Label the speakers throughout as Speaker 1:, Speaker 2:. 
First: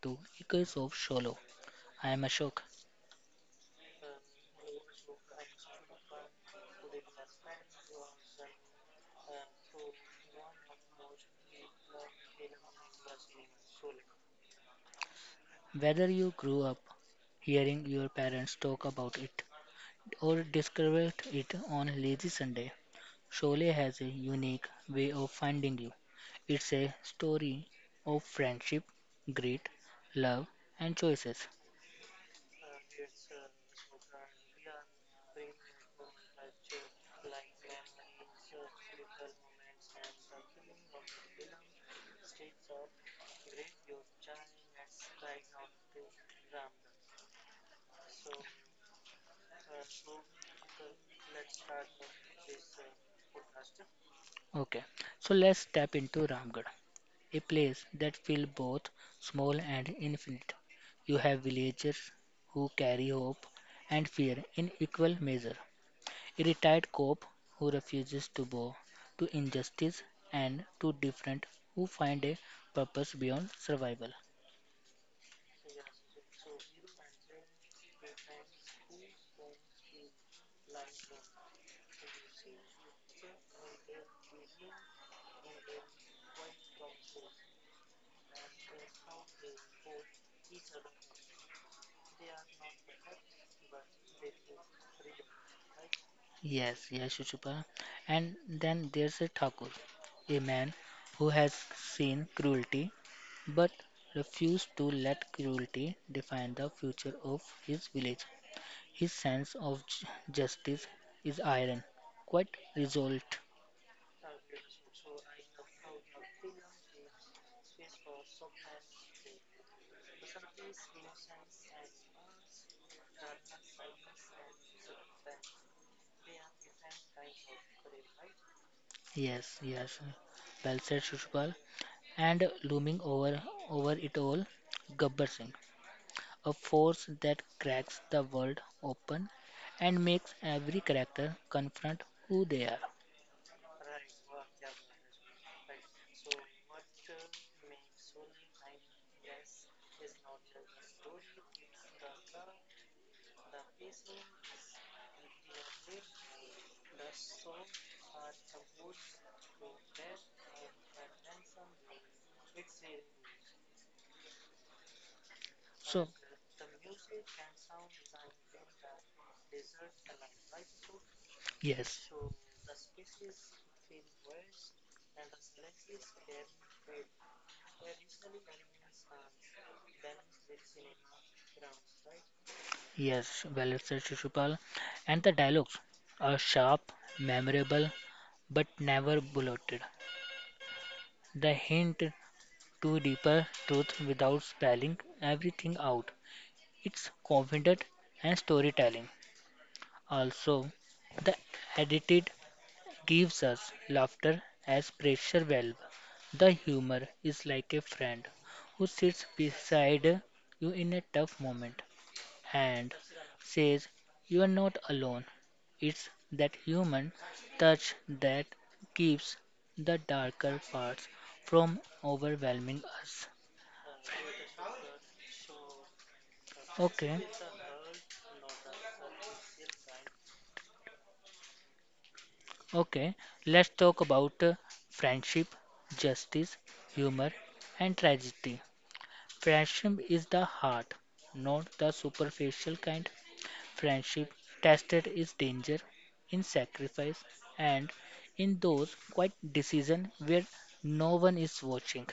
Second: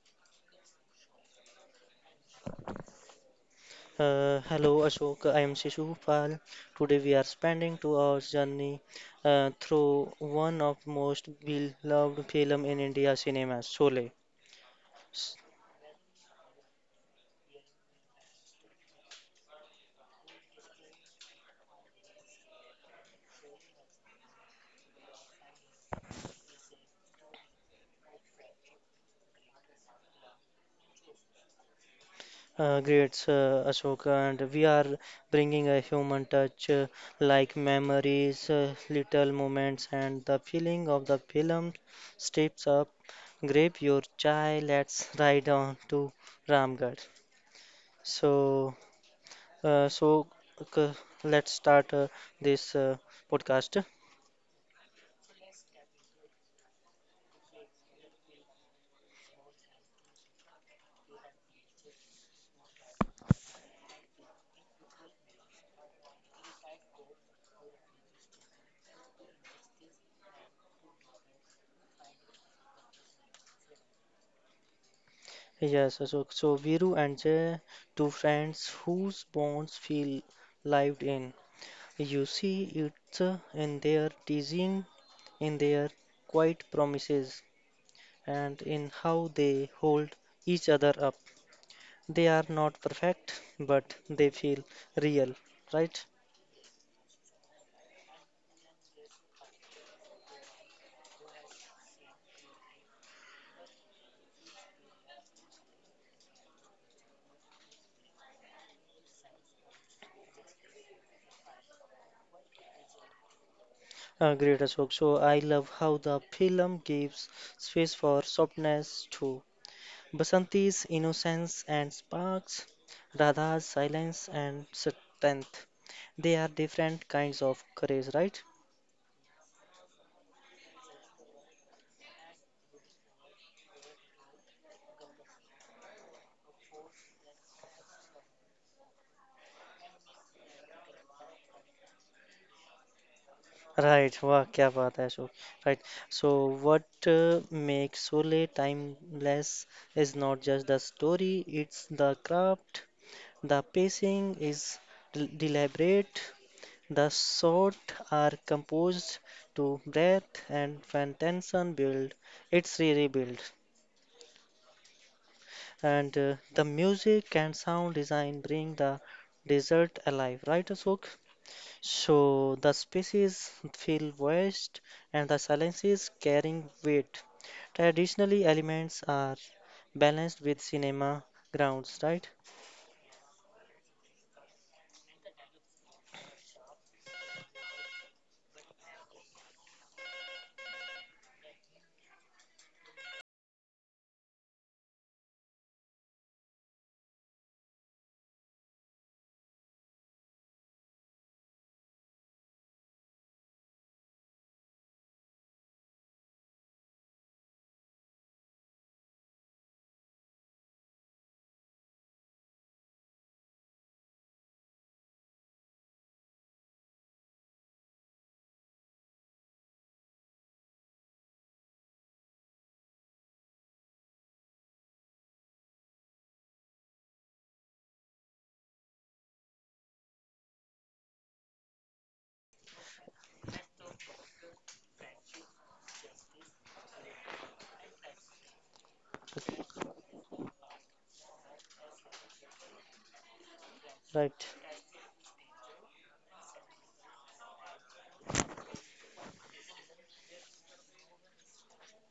Speaker 1: to Echoes of Solo. I am Ashok.
Speaker 2: Hello Ashok, I am Shishu Pal. Today we are spending 2 hours journey through one of most beloved film in India cinema, Sole. S-
Speaker 1: Whether you grew up hearing your parents talk about it or discovered it on Lazy Sunday, Sholay has a unique way of finding you. It's a story of friendship, grit, love, and choices.
Speaker 2: Ashok, and we are bringing a human touch, like memories, little moments, and the feeling of the film steps up. Grab your chai, let's ride on to Ramgarh. So. Uh, so c- let's start this podcast.
Speaker 1: Okay, so let's step into Ramgarh, a place that feels both small and infinite. You have villagers who carry hope and fear in equal measure, a retired cop who refuses to bow to injustice, and two different who find a purpose beyond survival.
Speaker 2: Yes, so Viru and Jay, two friends whose bonds feel lived in. You see it in their teasing, in their quiet promises, and in how they hold each other up. They are not perfect, but they feel real, right?
Speaker 1: Yes, yes, Shuchupa. And then there's a Thakur, a man who has seen cruelty but refused to let cruelty define the future of his village. His sense of justice is iron, quite resolved.
Speaker 2: Great Ashok. So I love how the film gives space for softness too, Basanti's innocence and sparks, Radha's silence and strength. They are different kinds of courage, right?
Speaker 1: Yes, yes. Well said, Shuchupal. And looming over it all, Gabbar Singh, a force that cracks the world open and makes every character confront who they are.
Speaker 2: Right, wow, kya baat hai, Ashok. Right. So what makes Sole timeless is not just the story, it's the craft. The pacing is deliberate. The shot are composed to breath, and when tension build, it's really build.
Speaker 1: So,
Speaker 2: And the music and sound design bring the desert alive, right, Ashok?
Speaker 1: yes,
Speaker 2: So the spaces feel vast and the silences carrying weight. Traditionally, elements are balanced with cinema grounds, right?
Speaker 1: yes, well said, Shishupal. And the dialogues are sharp, memorable, but never bulleted. The hint to deeper truth without spelling everything out. It's confident and storytelling. Also, the edited gives us laughter as pressure valve. The humor is like a friend who sits beside you in a tough moment and says you are not alone. It's that human touch that keeps the darker parts from overwhelming us. Okay, okay, let's talk about friendship, justice, humor, and tragedy. Friendship is the heart, not the superficial kind. Friendship
Speaker 2: Right.
Speaker 1: tested is danger, in sacrifice, and in those quiet decisions where no one is watching.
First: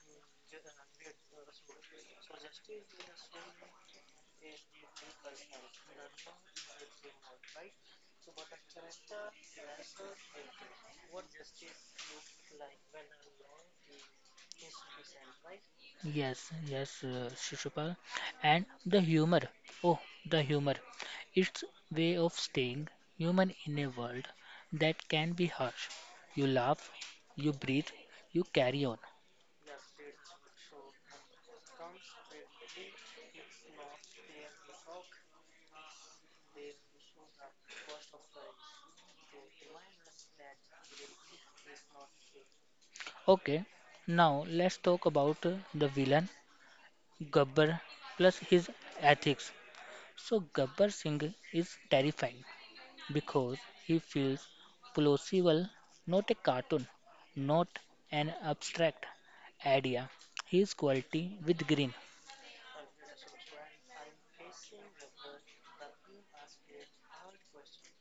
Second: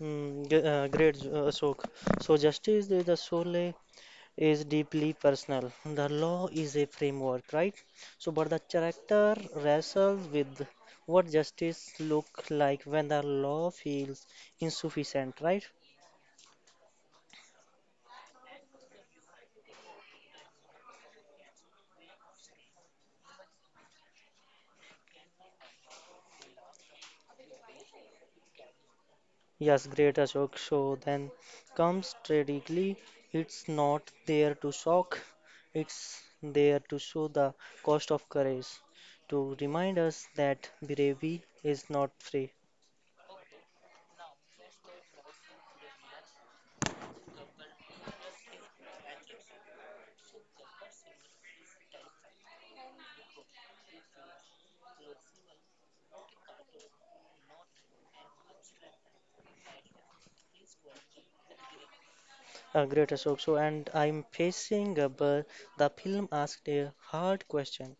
Speaker 2: Ashok. So justice is the soul is deeply personal. The law is a framework, right? So, but the character wrestles with what justice look like when the law feels insufficient, right?
Speaker 1: Yes, yes, Shishupal. And the humor. Oh, the humor. It's way of staying human in a world that can be harsh. You laugh, you breathe, you carry on.
Speaker 2: Yes, great Ashok. So then comes tragically, it's not there to shock, it's there to show the cost of courage, to remind us that bravery is not free.
Speaker 1: Okay, now let's talk about the villain Gabbar plus his ethics. So Gabbar Singh is terrifying because he feels plausible, not a cartoon, not an abstract idea. He is quality with green.
Speaker 2: Great Ashok. So, and I'm facing a but the film asked a hard question.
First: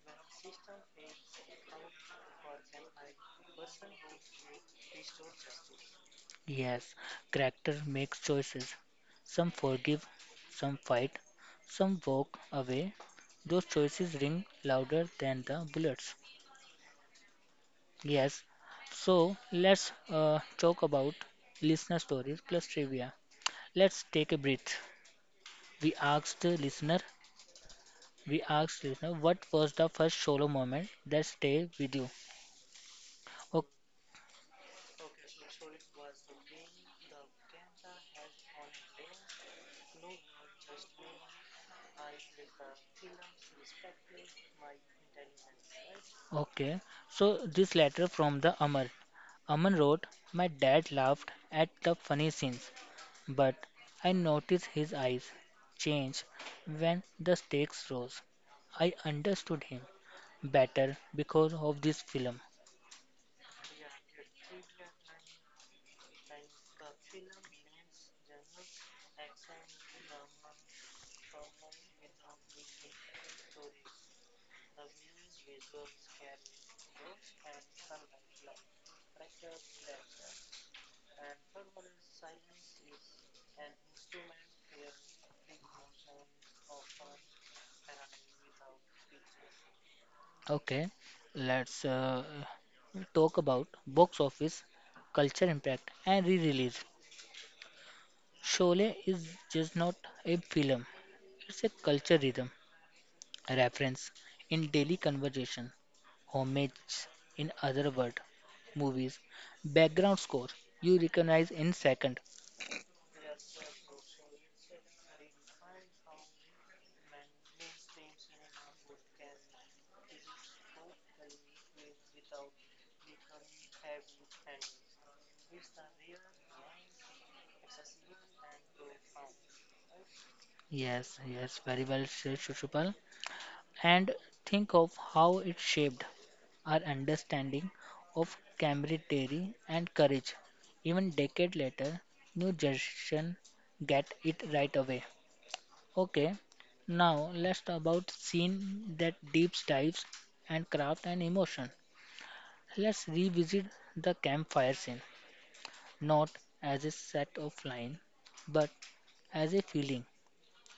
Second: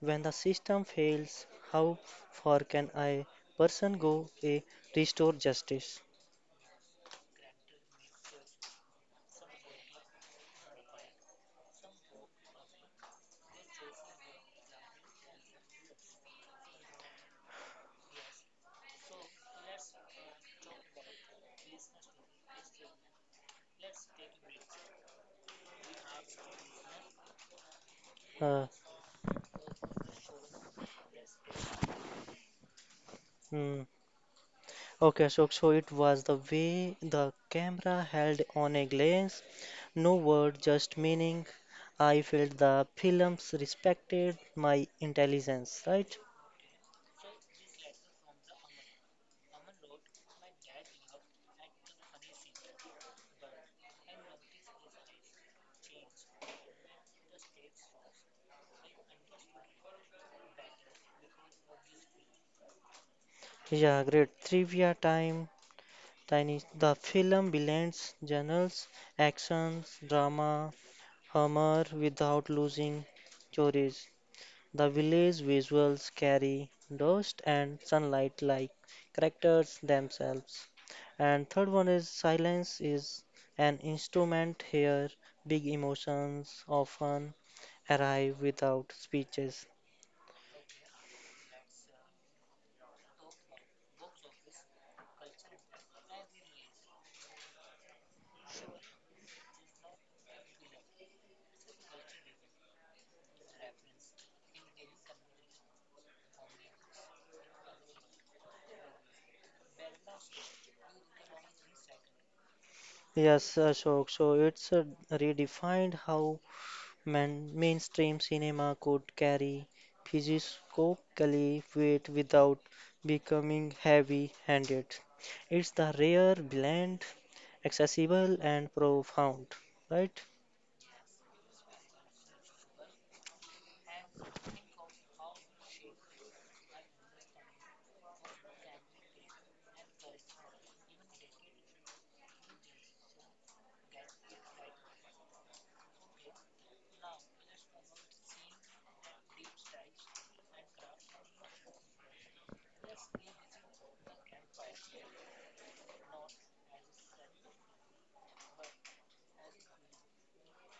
Speaker 2: When the system fails, how far can a person go a restore justice?
Speaker 1: Yes, character makes choices. Some forgive, some fight, some walk away. Those choices ring louder than the bullets. Yes, so let's talk about listener stories plus trivia. Let's take a breath. We asked the listener, we
Speaker 2: Uh,
Speaker 1: asked the listener, what was the first solo moment that stayed with you? O-
Speaker 2: hmm. Okay, Ashok. So it was the way the camera held on a glance. No word, just meaning. I felt the films respected my intelligence, right?
Speaker 1: Okay, so this letter from the Amar. Aman wrote, my dad laughed at the funny scenes, but I noticed his eyes change when the stakes rose. I understood him better because of this film.
Speaker 2: Yeah, great. Trivia time. Tiny, the film blends genres, action, drama, humor without losing stories. The village visuals carry dust and sunlight like characters themselves. And third one is silence is an instrument here. Big emotions often arrive without speeches.
Speaker 1: Okay, let's talk about box office, culture impact, and re-release. Sholay is just not a film; it's a culture rhythm, a reference in daily conversation, homage in other word, movies, background score you recognize in second.
Speaker 2: Yes, Ashok. So it's redefined how, Man, mainstream cinema could carry philosophical weight without becoming heavy-handed. It's the rare blend, accessible and profound, right?
Speaker 1: Yes, yes, very well said, Shushupal. And think of how it shaped our understanding of camaraderie and courage. Even decade later, new generation get it right away. Okay, now let's talk about scene that deep dives and craft and emotion. Let's revisit the campfire scene, not as a set of line, but as a feeling,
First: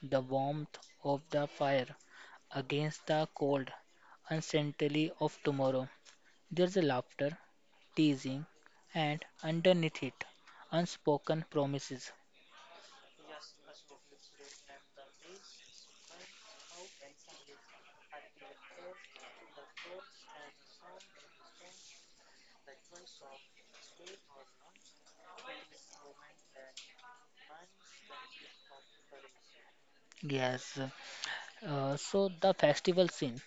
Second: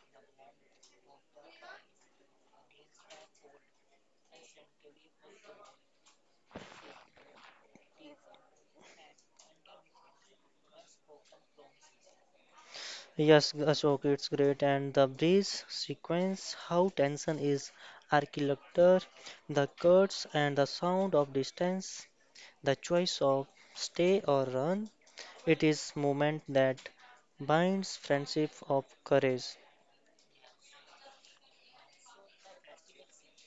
Speaker 1: the warmth of the fire against the cold uncertainty of tomorrow. There's a laughter, teasing, and underneath it, unspoken promises.
Speaker 2: Yes, Ashok, it's great. And the breeze sequence, how tension is architecture, the cuts and the sound of distance, the choice of stay or run. It is moment that binds friendship of courage.
Speaker 1: Yes. So the festival scene,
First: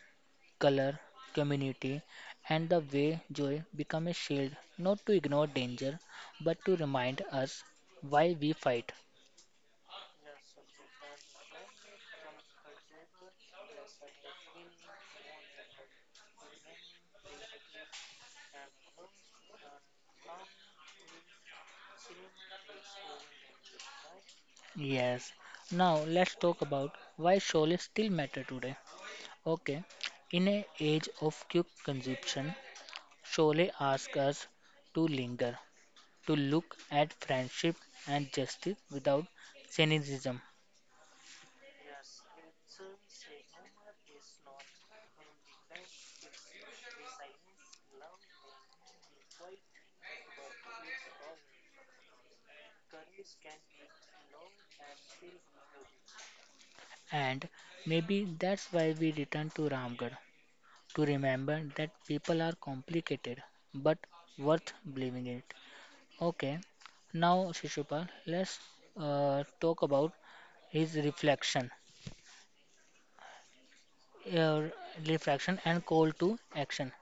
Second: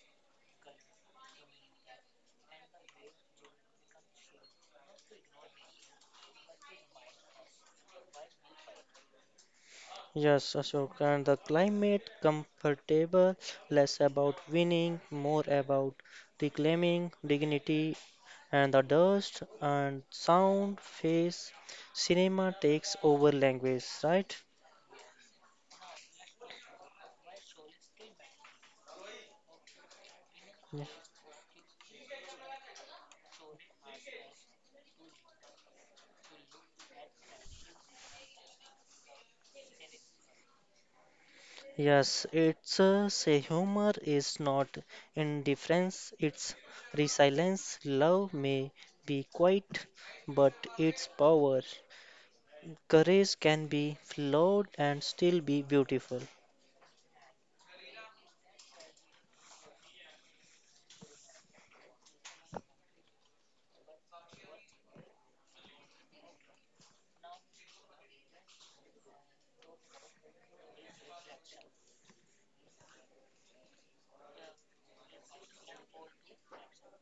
Speaker 1: color, community, and the way joy become a shield, not to ignore danger, but to remind us why we fight.
Speaker 2: Yes, Ashok, and the climate comfortable, less about winning, more about reclaiming dignity and the dust and sound, face. Cinema takes over language, right?
Speaker 1: Yes. Now let's talk about why solace still matter today. Okay. In an
Speaker 2: Yeah.
Speaker 1: age of quick consumption, Sholay asks us to linger, to look at friendship and justice without cynicism.
Speaker 2: Yes, it's say humor is not indifference, it's resilience. Love may be quiet, but its power. Courage can be flawed and still be beautiful.
Speaker 1: And maybe that's why we return to Ramgarh to remember that people are complicated but worth believing in. Okay, now Shishupal, let's talk about his reflection, uh, reflection and call to action.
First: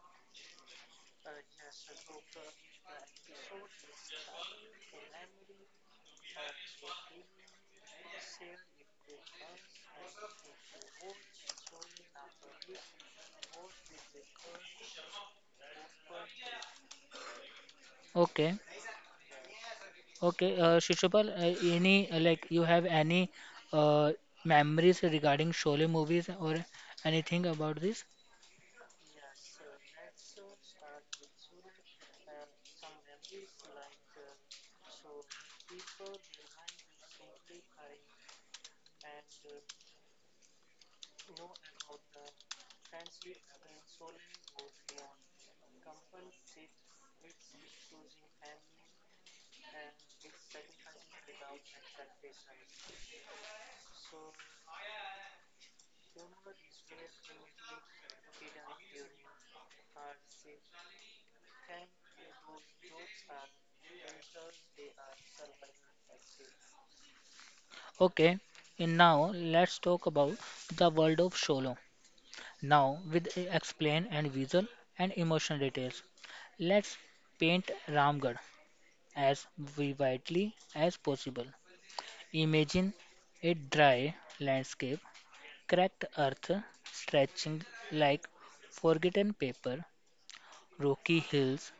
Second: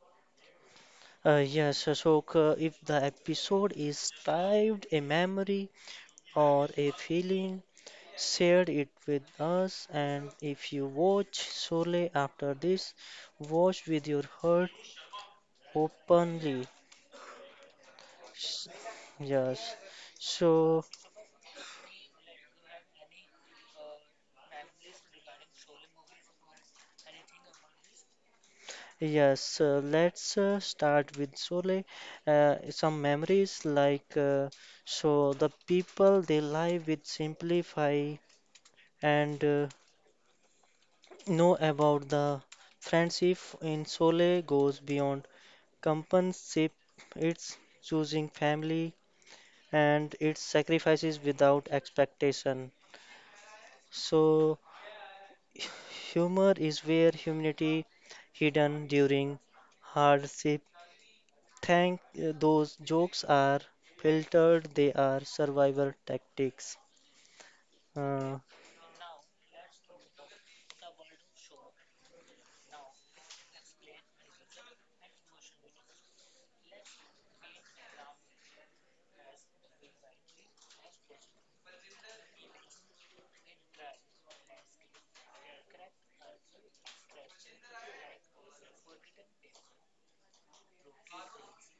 Speaker 2: Yes, Ashoka, if the episode is titled a memory or a feeling, share it with us. And if you watch solely after this, watch with your heart openly.
Speaker 1: Okay,
Speaker 2: S- Yes.
Speaker 1: okay,
Speaker 2: So,
Speaker 1: Shishupal, any like you have any uh, memories regarding Sholay movies or anything about this?
Speaker 2: yes, let's start with Sole. Some memories like so the people they lie with simplify and know about the friendship in Sole goes beyond companionship. It's choosing family and it's sacrifices without expectation. So humor is where humanity hidden during hardship. Thank those jokes are filtered. They are survival tactics. Uh,
Speaker 1: Okay, and now let's talk about the world of Sholay. Now with explain and visual and emotional details. Let's paint Ramgarh as vividly as possible. Imagine a dry landscape, cracked earth stretching like forgotten paper, Rocky Hills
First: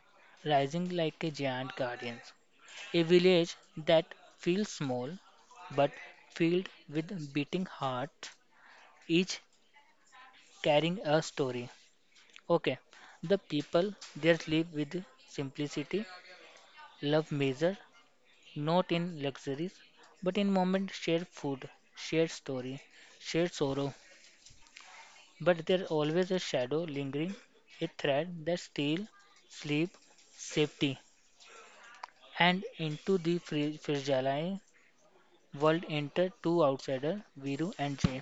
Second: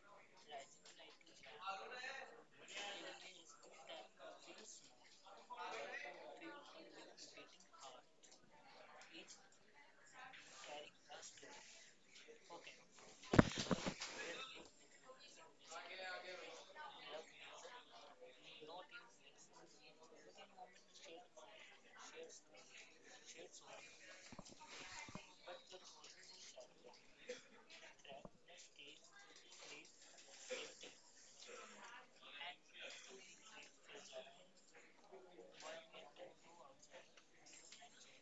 Speaker 1: rising like a giant guardian, a village that feels small but filled with beating hearts, each carrying a story. Okay, the people there live with simplicity, love measure, not in luxuries, but in moments share food, share story, share sorrow. But there's always a shadow lingering, a thread that steals sleep, safety, and into the fragile world enter two outsiders, Viru and Jay.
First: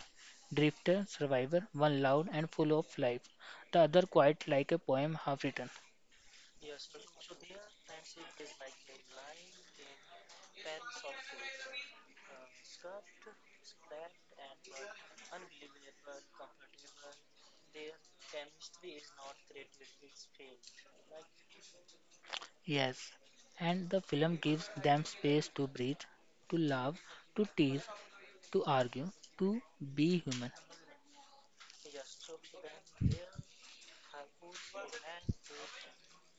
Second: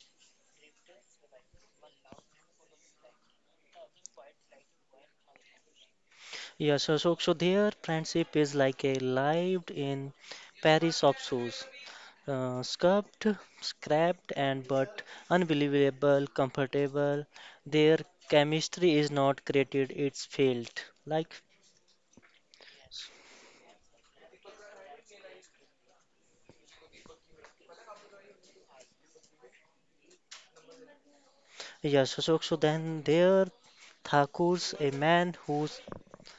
Speaker 1: Drifter, survivor, one loud and full of life, the other quiet like a poem half written.
Speaker 2: so their friendship is like a lived in Paris of shoes. Scuffed, scrapped, and but unbelievable, comfortable. Their chemistry is not created; it's felt. Like,
Speaker 1: Yes, and the film gives them space to breathe, to laugh, to tease, to argue, to be human.
Speaker 2: so then there, Thakur's a man whose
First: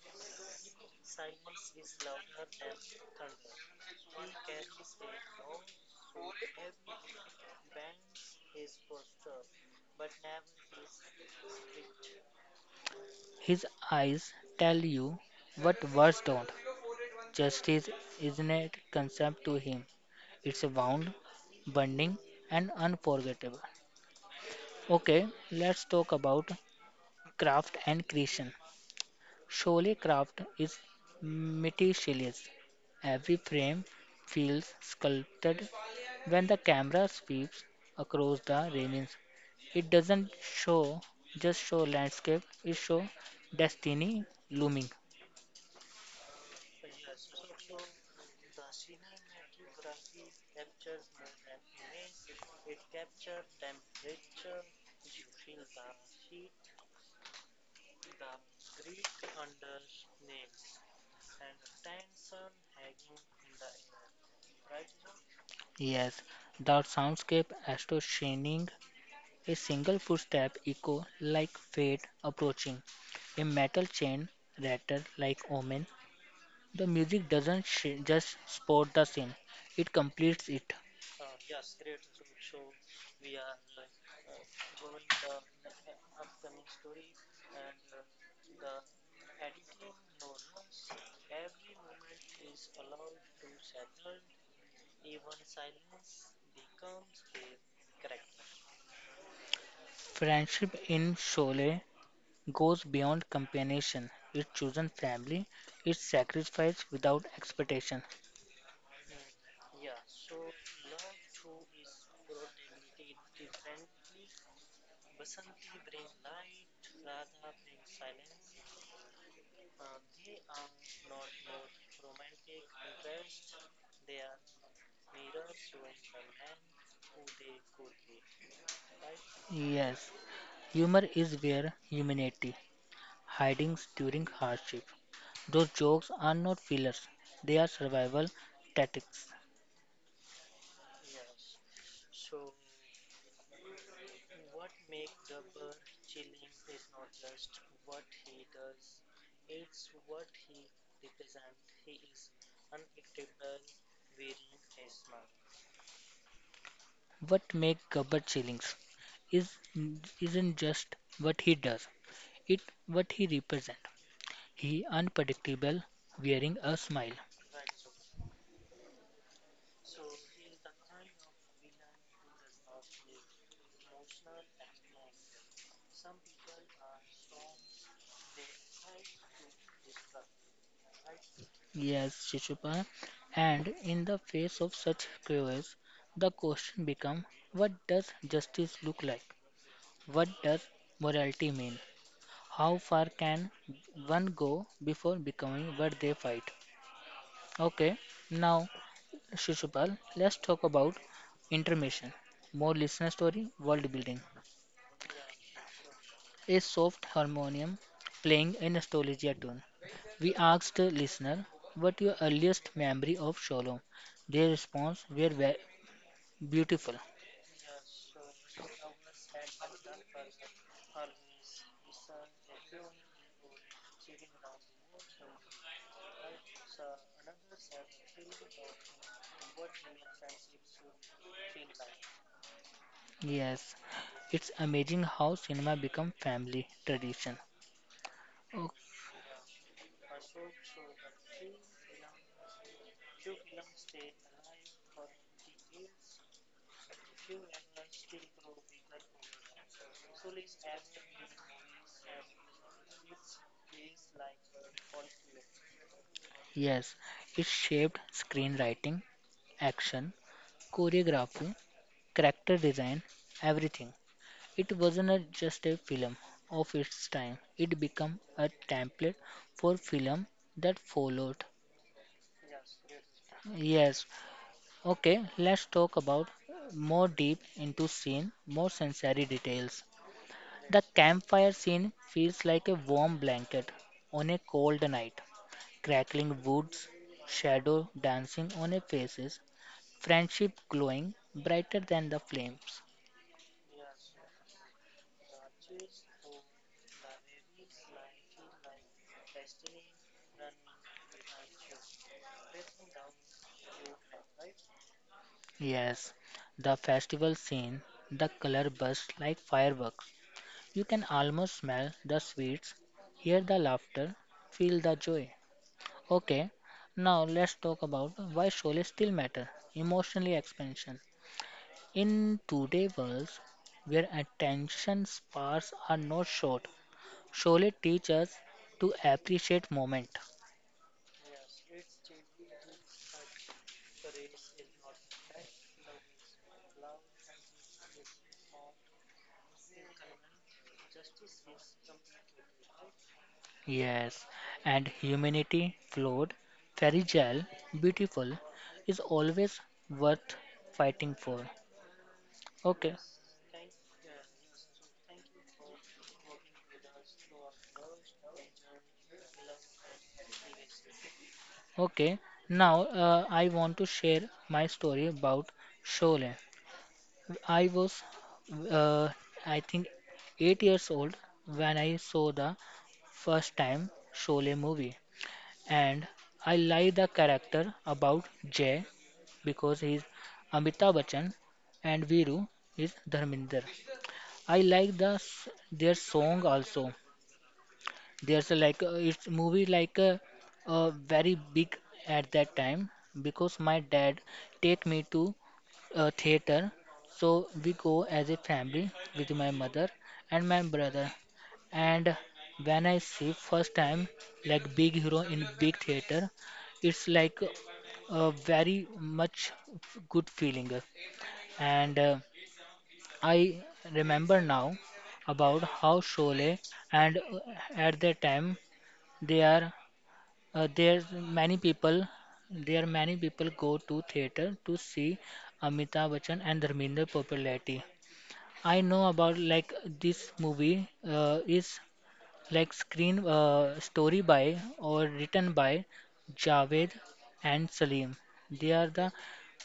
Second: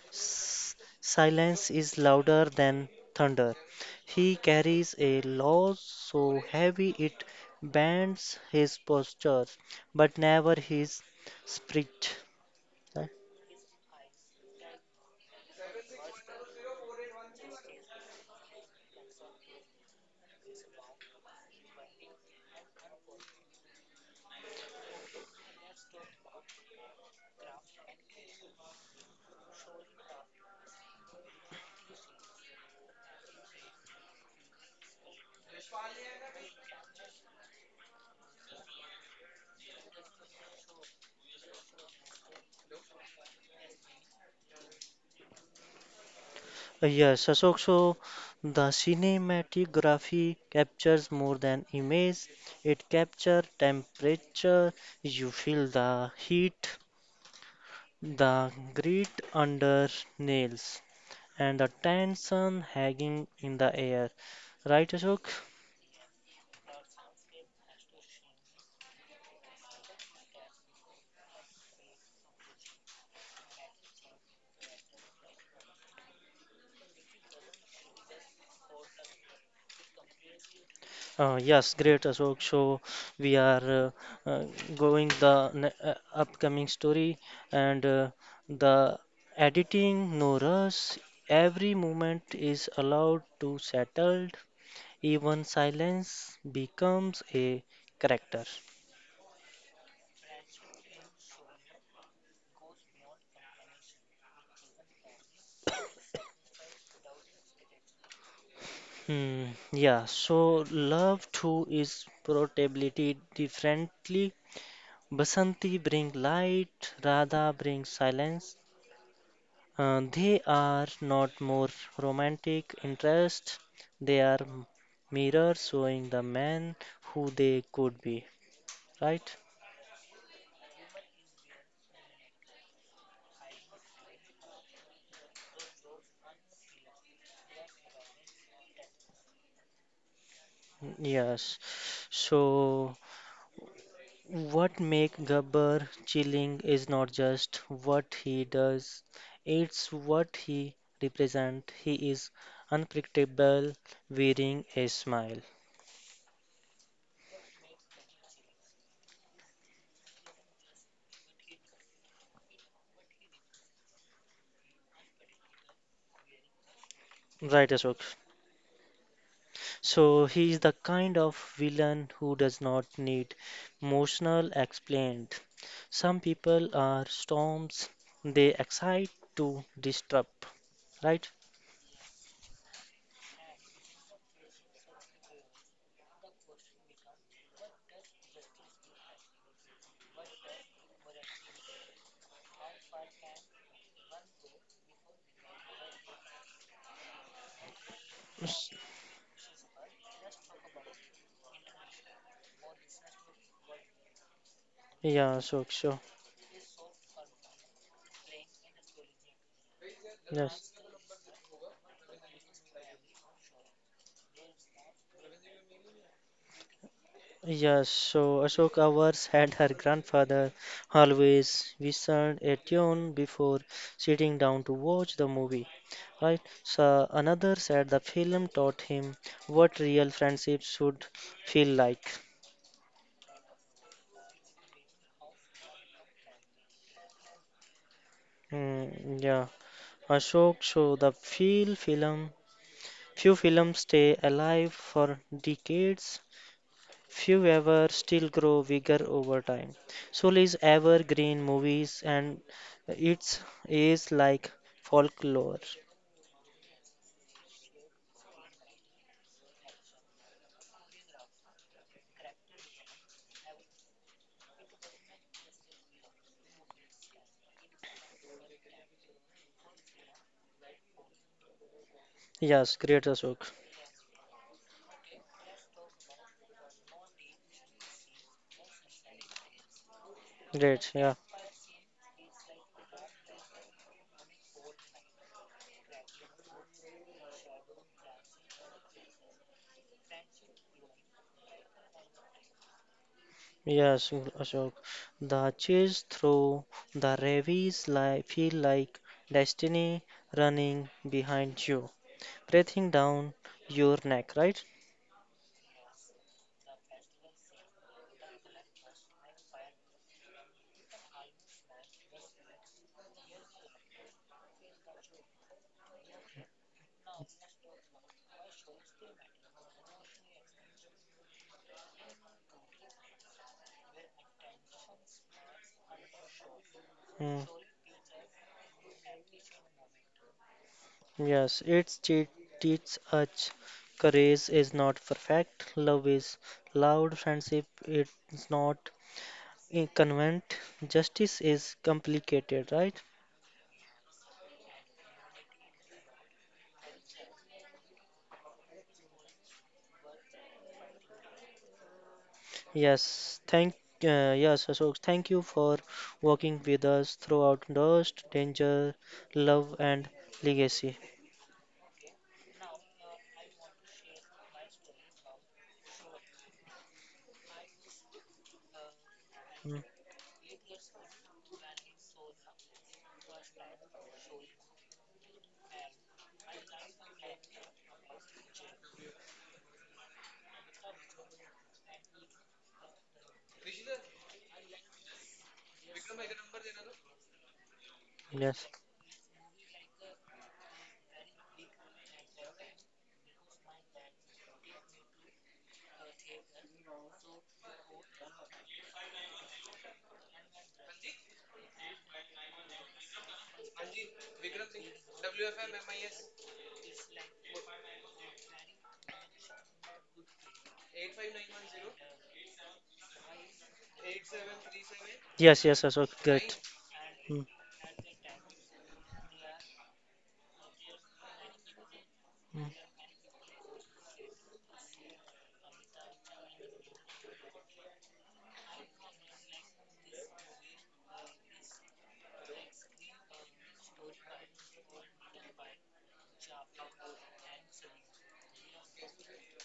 Speaker 2: s- silence is louder than thunder. He carries a law so heavy it bends his posture, but never his spirit.
Speaker 1: His eyes tell you what words don't. Justice isn't a concept to him, it's a wound, burning, and unforgettable. Okay, let's talk about craft and creation. Surely, craft is meticulous. Every frame feels sculpted. When the camera sweeps across the railings, it doesn't show just show landscape. It show destiny looming.
Speaker 2: Yes, Ashok, so the cinematography captures more than image. It captures temperature. You feel the heat, the grit under nails, and the tension hanging in the air. Right, Ashok?
Speaker 1: Yes, that soundscape astonishing. A single footstep echo like fate approaching. A metal chain rattle like omen. The music doesn't just support the scene, it completes it.
Speaker 2: Yes, great Ashok. So we are uh, uh, going the ne upcoming story and the editing, no rush. Every moment is allowed to settle. Even silence becomes a character.
Speaker 1: Friendship in Sholay goes beyond companionship, it's chosen family, it's sacrifice without expectation.
Speaker 2: Hmm, yeah, so love too is portability differently. Basanti bring light, Radha brings silence. They are not more romantic interests, they are mirrors showing the man who they could be, right?
Speaker 1: Yes, humor is where humanity hides during hardship. Those jokes are not fillers, they are survival tactics.
Speaker 2: Mm, Yes. So, what make Gabbar chilling is not just what he does, it's what he represents. He is unpredictable, wearing a smile.
Speaker 1: What makes Gabbar chillings is isn't just what he does, it what he represents. He unpredictable, wearing a smile.
Speaker 2: Right, Ashok? So he is the kind of villain who does not need emotional explained. Some people are storms, they excite to disrupt, right?
Speaker 1: Yes, Shishupal. And in the face of such chaos, the question becomes what does justice look like? What does morality mean? How far can one go before becoming what they fight? Okay, now
Speaker 2: S-
Speaker 1: Shishupal, let's talk about intermission. More listener story, world building.
Speaker 2: Yeah, Ashok, sure.
Speaker 1: A soft harmonium playing a nostalgia tune. We
Speaker 2: Yes.
Speaker 1: asked the listener, what your earliest memory of Shalom? Their response were beautiful.
Speaker 2: Yes, so Ashok ours had her grandfather always whistled a tune before sitting down to watch the movie, right? So another said the film taught him what real friendships should feel like.
Speaker 1: Yes, it's amazing how cinema become family tradition. Oh,
Speaker 2: Mm, yeah, Ashok, so the feel film, few films stay alive for decades, few ever still grow bigger over time. So is evergreen movies and its is like folklore.
Speaker 1: yes, it shaped screenwriting, action, choreography, character design, everything. It wasn't just a film of its time, it became a template for film that followed.
Speaker 2: Yes, great Ashok.
Speaker 1: Yes, okay, let's talk about more deep into scene, more sensory details. The
Speaker 2: Great, yeah.
Speaker 1: campfire scene feels like a warm blanket on a cold night crackling woods, shadow dancing on her faces, friendship glowing brighter than the flames.
Speaker 2: Yes, Ashok. The chase through the ravines li feel like destiny running behind you, breathing down your neck, right?
Speaker 1: Yes, the festival scene, the color bursts like fireworks. You can almost smell the sweets, hear the laughter, feel the joy. Okay, now let's talk about why Sholay still matter. Emotionally expansion. In today's world, where attention spans are not short,
Speaker 2: Mm,
Speaker 1: Sholay teaches us to appreciate moment.
Speaker 2: Yes, it te teaches us courage is not perfect, love is loud, friendship is not convenient, justice is complicated, right?
Speaker 1: Yes, and humanity, flawed, fragile, beautiful, is always worth fighting for. Okay,
Speaker 2: Yes, thank yes, Ashok, thank you for working with us throughout Dust, Danger, Love, and Legacy.
Speaker 1: okay. Now I want to share my story about Sholay. I was, uh, I
Speaker 2: Mm,
Speaker 1: think, 8 years old when I saw the first time Sholay movie, and I like the character about Jay because he's Amitabh Bachchan and Viru is Dharminder. I like the their song also. There's a
Speaker 2: Yes,
Speaker 1: like it's movie like a, uh, very big at that time because my dad take me to a theater, so we go as a family with my mother and my brother. And when I see first time like big hero in big theater, it's like a very much good feeling. And I remember now about
Speaker 2: yes,
Speaker 1: how
Speaker 2: Ashok, great.
Speaker 1: Sholay. And
Speaker 2: Mm,
Speaker 1: at that time they are uh, there many people there
Speaker 2: mm.
Speaker 1: many people go to theater to see Amitabh Bachchan and Dharmender popularity. I know about like this movie is like screen story by or written by Javed and Salim. They are the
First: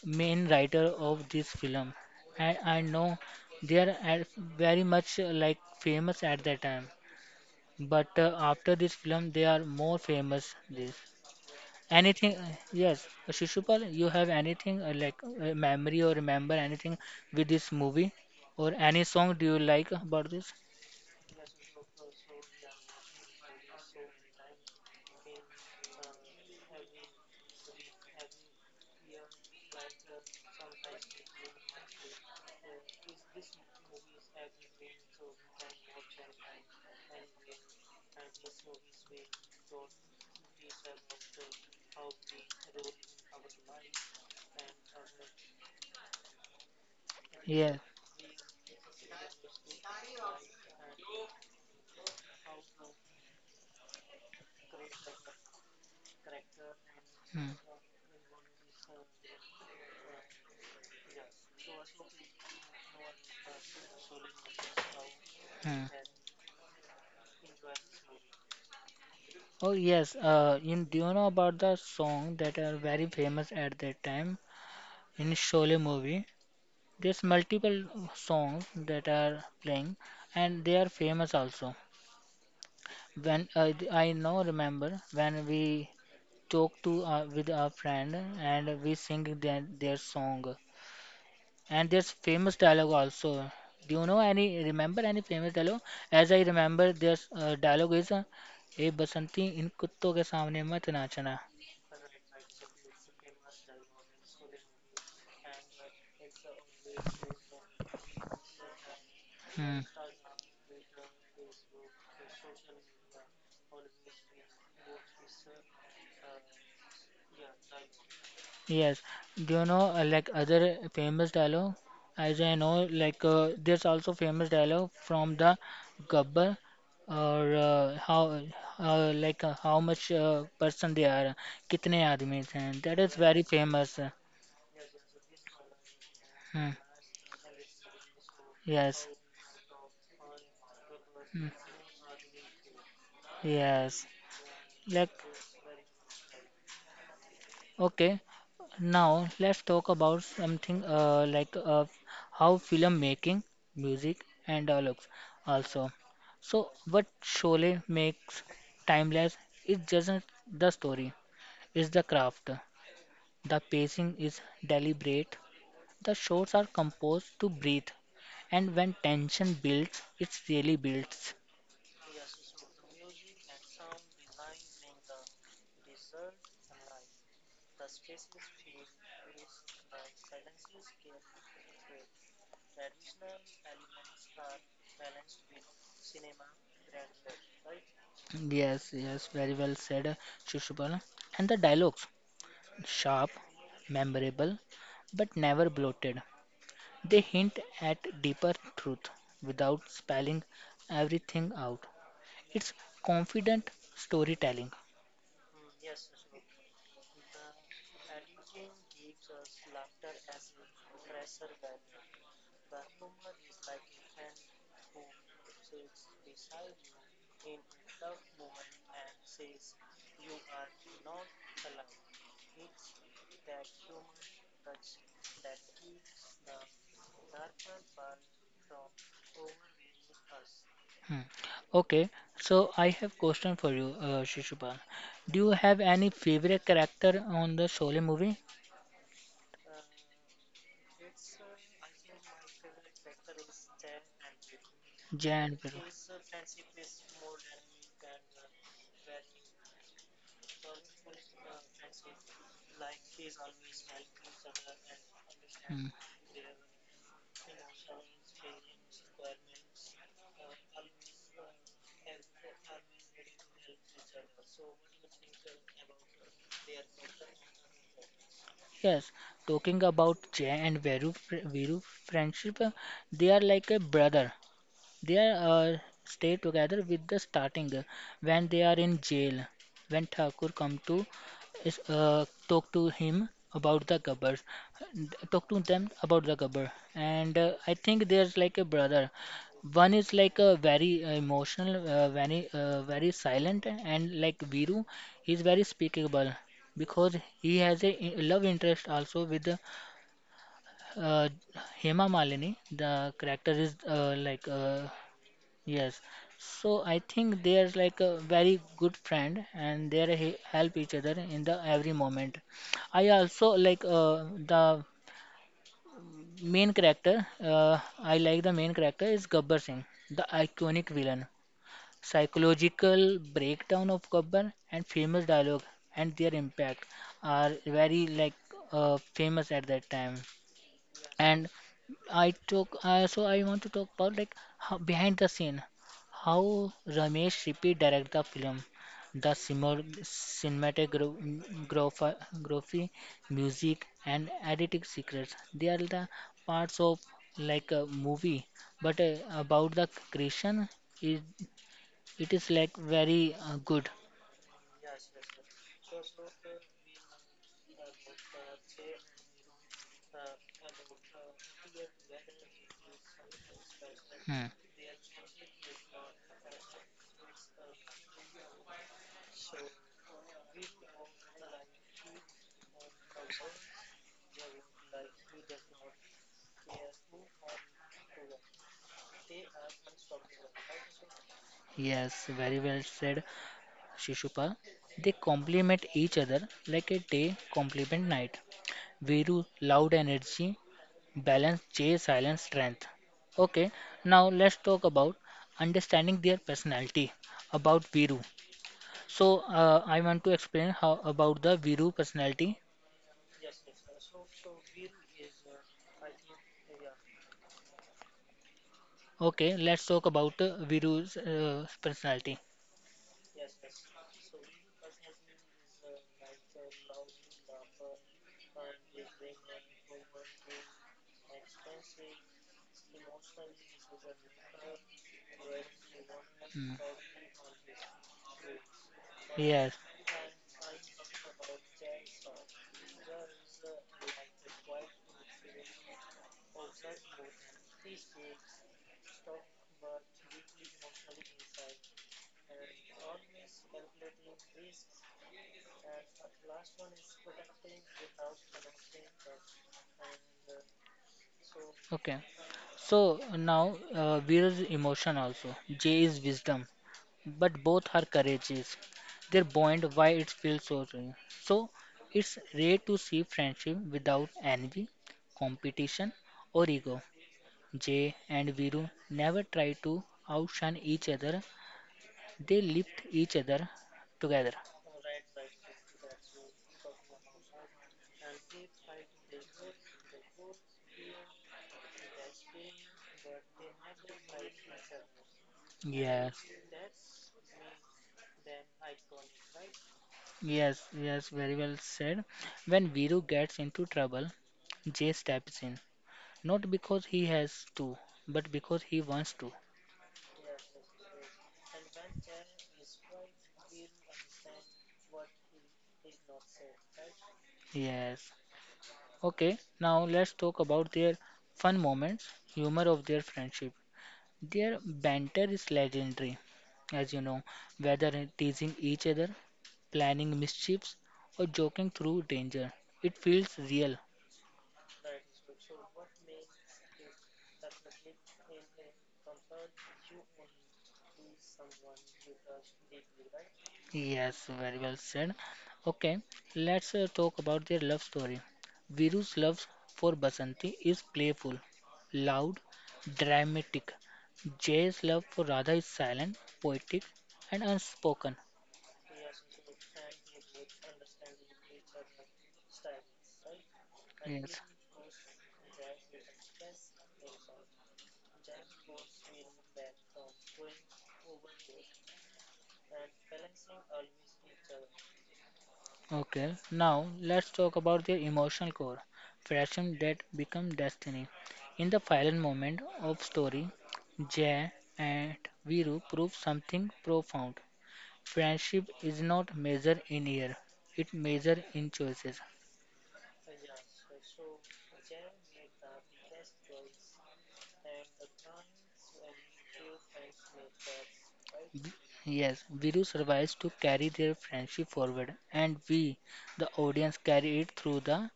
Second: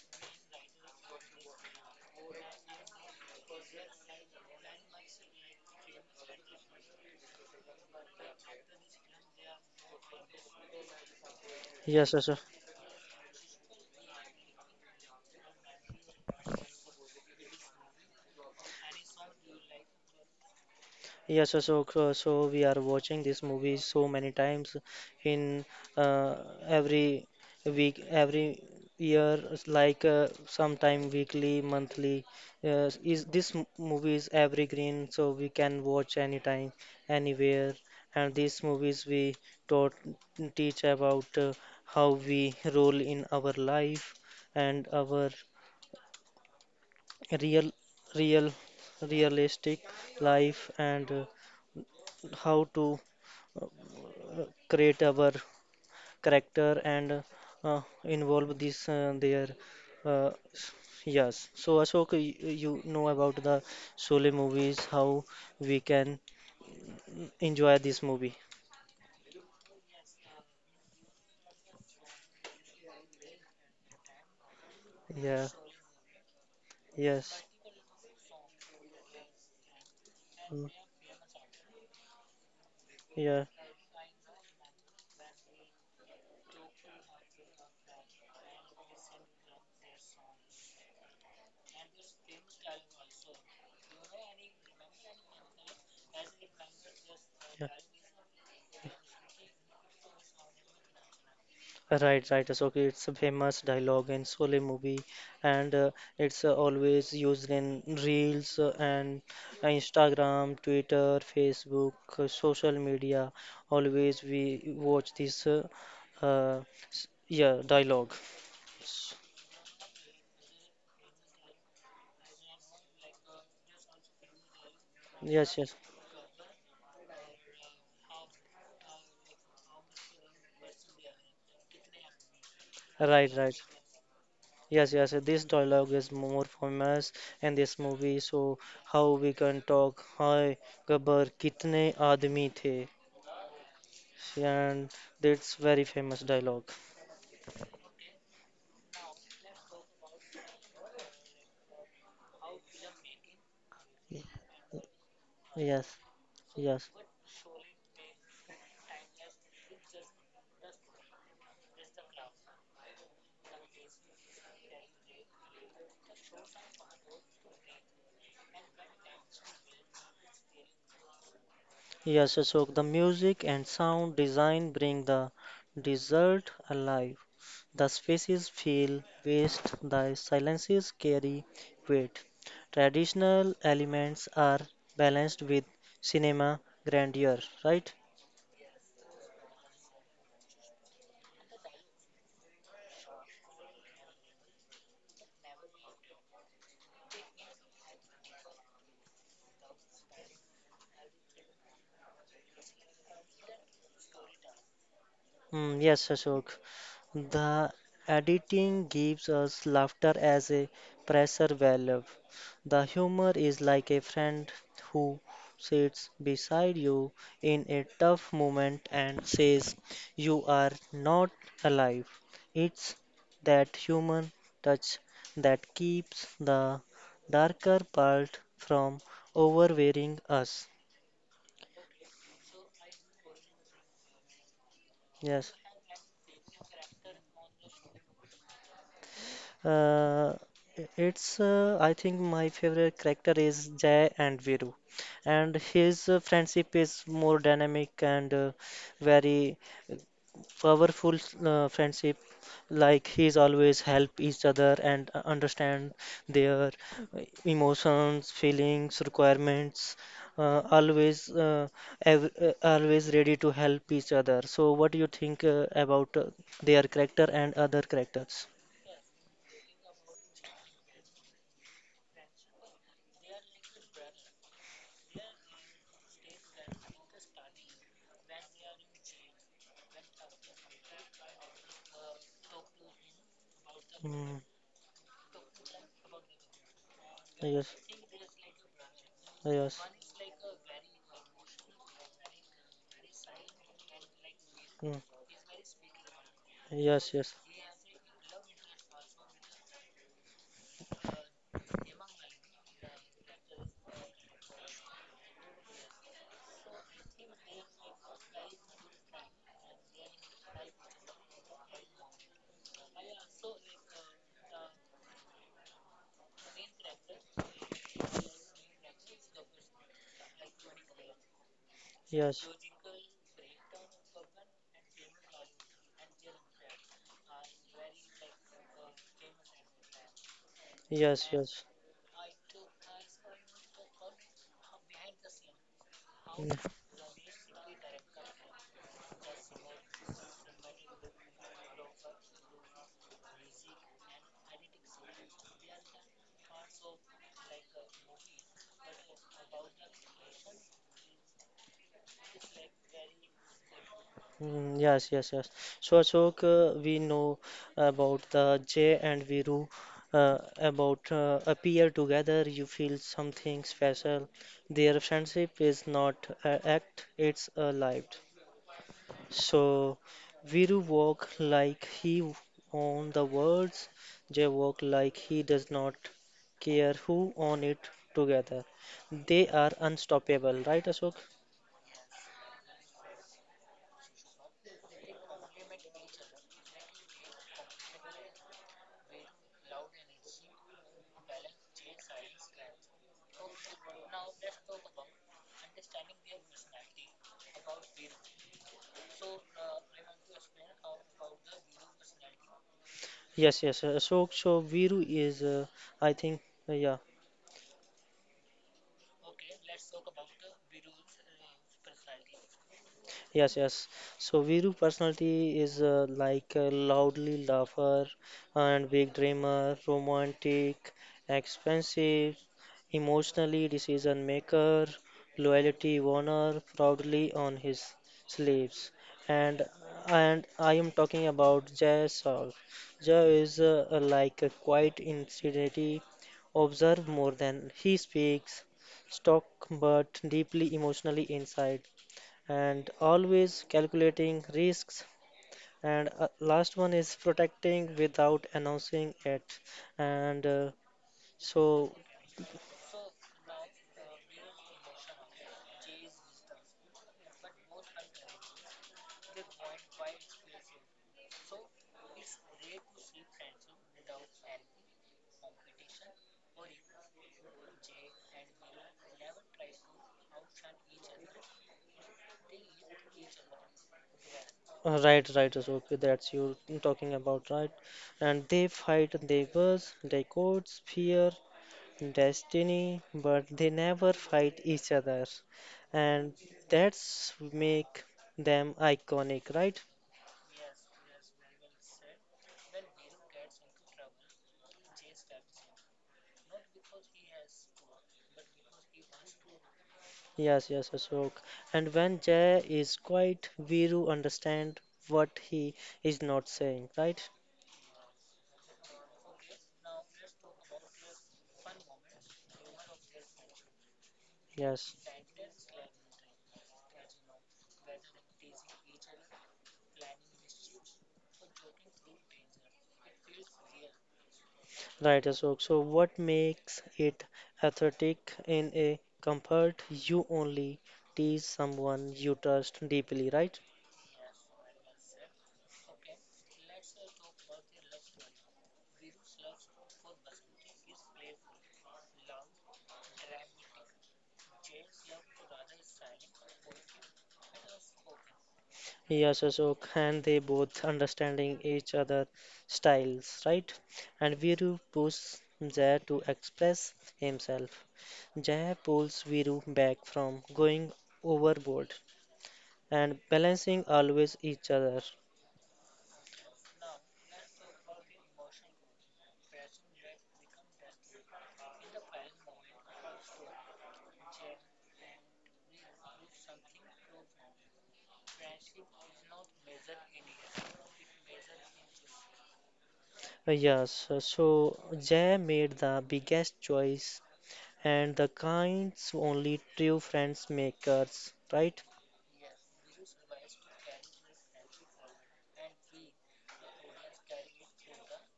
Speaker 1: main writer of this film. And I know they are at very much like famous at that time. But after this film, they are more famous. This
Speaker 2: Yes,
Speaker 1: anything?
Speaker 2: Ashok.
Speaker 1: Yes, Shishupal, you have anything like memory or remember anything with this movie or any song? Do you like about this?
Speaker 2: Yes, so we are watching this movie so many times in uh, every week, every year, it's like sometime weekly, monthly. Is this movie is evergreen, so we can watch anytime, anywhere. And these movies we taught teach about how we roll in our life and our real,
Speaker 1: Yes.
Speaker 2: real, realistic life and how to create our character and
Speaker 1: Hmm.
Speaker 2: involve this their uh, yes, so Ashok, you know about the Sole movies how we
Speaker 1: Hmm.
Speaker 2: can enjoy this movie.
Speaker 1: Oh yes, you, do you know about the song that are very famous at that time in
Speaker 2: Yeah.
Speaker 1: Sholay movie? There's
Speaker 2: Yes.
Speaker 1: multiple songs that are playing, and
Speaker 2: Mm,
Speaker 1: they are famous also.
Speaker 2: yeah.
Speaker 1: When I now remember when we talk to with our friend and we sing their song, and there's famous dialogue also. Do you know any? Remember any famous dialogue? As I remember, there's dialogue is, "Hey Basanti, in कुत्तों के सामने मत नाचना."
Speaker 2: Right, right. So okay, it's a famous dialogue in Sole movie, and it's always used in reels and
Speaker 1: Hmm.
Speaker 2: Instagram, Twitter, Facebook, social media. Always we watch this, uh, yeah, dialogue.
Speaker 1: Yes, do you know like other famous dialogue? As I know, like there's also famous dialogue from the
Speaker 2: Yes, yes.
Speaker 1: Gabbar, or how like how much person they are, kitne aadmi the, that is
Speaker 2: Right,
Speaker 1: very
Speaker 2: right.
Speaker 1: famous.
Speaker 2: Yes, yes. This dialogue is more
Speaker 1: Hmm.
Speaker 2: famous in this movie. So
Speaker 1: Yes.
Speaker 2: how we can talk? Hi, Gabbar,
Speaker 1: Hmm.
Speaker 2: kitne aadmi the?
Speaker 1: Yes.
Speaker 2: And
Speaker 1: Like,
Speaker 2: that's very famous dialogue.
Speaker 1: okay, now let's talk about something like how film making,
Speaker 2: Y-
Speaker 1: music, and dialogues also.
Speaker 2: Yes,
Speaker 1: So,
Speaker 2: yes,
Speaker 1: what Sholay makes timeless is just the story, is the craft. The pacing is deliberate. The shots are composed to breathe, and when tension builds, it really builds.
Speaker 2: yes, so the music and sound design bring the desert alive. The spaces feel vast, the silences carry weight. Traditional elements are balanced with cinema grandeur, right?
Speaker 1: Yes, yes, very well said, Shishupal. And the dialogues: sharp, memorable, but never bloated. They hint at deeper truth without spelling everything out. It's confident storytelling.
Speaker 2: Yes, Ashok. The editing gives us laughter as a pressure valve. The humor is like a friend who sits beside you in a tough moment and says, "You are not alive." It's that human touch that keeps the darker part from overwhelming us.
Speaker 1: Hmm. Okay, so I have question for you, Shishupal. Do you
Speaker 2: Yes.
Speaker 1: have any favorite character on the Sholay movie?
Speaker 2: Uh, it's I think my favorite character is Jay and Viru,
Speaker 1: Jai
Speaker 2: and
Speaker 1: and Viru.
Speaker 2: his friendship is more dynamic and very powerful friendship. Like he's always help each other and understand their emotions, feelings, requirements. Uh, always, uh, always ready to help each other. So, what do you think about their character and other characters?
Speaker 1: Yes, talking about Jay and Veeru, Veeru friendship, they are like a brother. They stay together with the starting when they are in jail. When Thakur come to is, talk to him about the Gabbar,
Speaker 2: Mm,
Speaker 1: talk to them about the Gabbar, and
Speaker 2: yes.
Speaker 1: I think there's like a brother.
Speaker 2: Yes.
Speaker 1: One is like a very emotional, very silent, and like Viru,
Speaker 2: Mm.
Speaker 1: he's very speakable
Speaker 2: Yes,
Speaker 1: because
Speaker 2: yes.
Speaker 1: he has a love interest also with uh, Hema Malini. The character is like yes, so I think they are like a very good friend and they are he help each other in the every moment. I also like the main character. I like the main character is Gabbar Singh, the iconic villain.
Speaker 2: Yes.
Speaker 1: Psychological breakdown of Gabbar and famous dialogue and their impact are very like famous at that time
Speaker 2: Yes,
Speaker 1: and
Speaker 2: yes.
Speaker 1: I took so I want to talk about like how, behind the scene, how
Speaker 2: Mm.
Speaker 1: Ramesh Rippy direct the film, the cinematography graphy, music and editing secrets, they are the parts of like a movie but about the creation it, it is like very good.
Speaker 2: Mm, Yes, yes, yes. So Ashok, we know about the Jay and Viru, about appear together, you feel something special.
Speaker 1: Hmm.
Speaker 2: Their friendship is not an act, it's a life. So Viru walk like he own the words, Jay walk like he does not care who own it together. They are unstoppable, right, Ashok?
Speaker 1: Yes, very well said, Shishuppa. They complement each other like a day complement night. Viru, loud energy, balance, Jay, silence, strength. Okay, now let's talk about understanding their personality about Viru. So, I want to explain how about the Viru personality.
Speaker 2: Yes, yes, Ashok. So Viru is, I think, yeah.
Speaker 1: Okay, let's talk about Viru's personality.
Speaker 2: Yes, yes. So Viru personality is like a loudly laugher and big dreamer, romantic, expensive, emotionally decision maker, loyalty owner,
Speaker 1: Hmm.
Speaker 2: proudly on his sleeves. And
Speaker 1: Yes.
Speaker 2: and I am talking about Jay Saul. Jay is like a quiet insanity, observe more than he speaks, stock but deeply emotionally inside and always calculating risks. And last one is protecting without announcing it. And uh, so,
Speaker 1: Okay. So now Veer is emotion also. J is wisdom. But both are courageous. They're buoyant why it feels so real. So it's rare to see friendship without envy, competition or ego. Jay and Viru never try to outshine each other. They lift each other together.
Speaker 2: right, right, so okay, that's you talking about, right? And they fight neighbors, they courts, fear, destiny, but they never fight each other. And
Speaker 1: Yes,
Speaker 2: that's make them iconic, right?
Speaker 1: yes, very well said. When Viru gets into trouble, Jay steps in. Not because he has to, but because he wants to.
Speaker 2: Yes, yes, Ashok. And when Jay is quiet, Viru understand what he is not saying, right?
Speaker 1: Yes. Okay, now let's talk about their fun moments, humor of their friendship. Their
Speaker 2: Yes,
Speaker 1: banter is legendary, as you know, whether in teasing each other, planning mischiefs, or joking through danger. It feels real.
Speaker 2: right, Ashok. So what makes it authentic in a comfort? You only tease someone you trust deeply, right?
Speaker 1: Yes, very well said. Okay, let's talk about their love story. Viru's love for Basanti is playful, loud, dramatic. Jay's love for Radha is silent, poetic, and unspoken.
Speaker 2: Yes, Ashok. And they both understanding each other styles, right? And
Speaker 1: Yes,
Speaker 2: Viru pushes Jay to express himself. Jay pulls Viru back from going overboard. And balancing always each other.
Speaker 1: okay, now let's talk about their emotional core, passion that become destiny. In the final moment of story, Jay and Viru prove something profound. Friendship is not measured in year, it measured in choices.
Speaker 2: Yes, so Jay made the biggest choice and the kinds only true friends makers, right?
Speaker 1: V- Yes, Viru survives to carry their friendship forward, and we, the audience, carry it through the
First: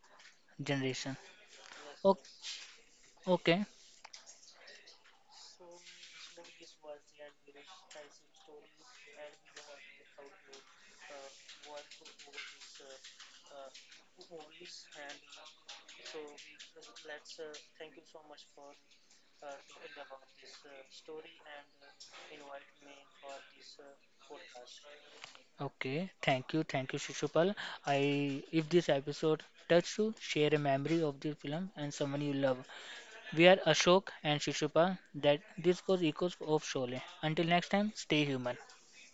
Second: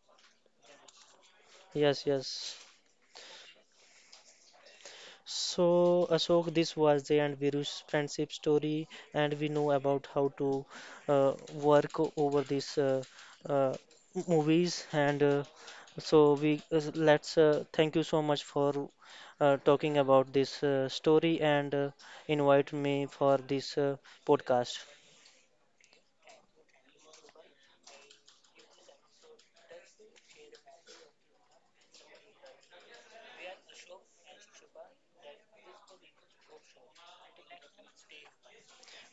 Speaker 1: generation.
Speaker 2: Yes,
Speaker 1: O-
Speaker 2: yes.
Speaker 1: Okay.
Speaker 2: So, Ashok, this was the and Viru's friendship story, and we know about how to work over these uh, movies. And so, we let's thank you so much for talking about this story and invite me for this podcast.
Speaker 1: Okay, thank you, Shishupal. I if this episode touched you, share a memory of the film and someone you love. We are Ashok and Shishupal. That this was Echoes of Sholay. Until next time, stay human.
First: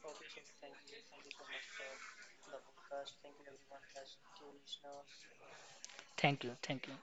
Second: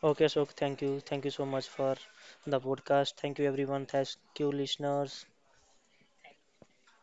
Speaker 2: Okay, Ashok, thank you so much for the podcast. Thank you, everyone. Thank you, listeners.
Speaker 1: Thank you, thank you.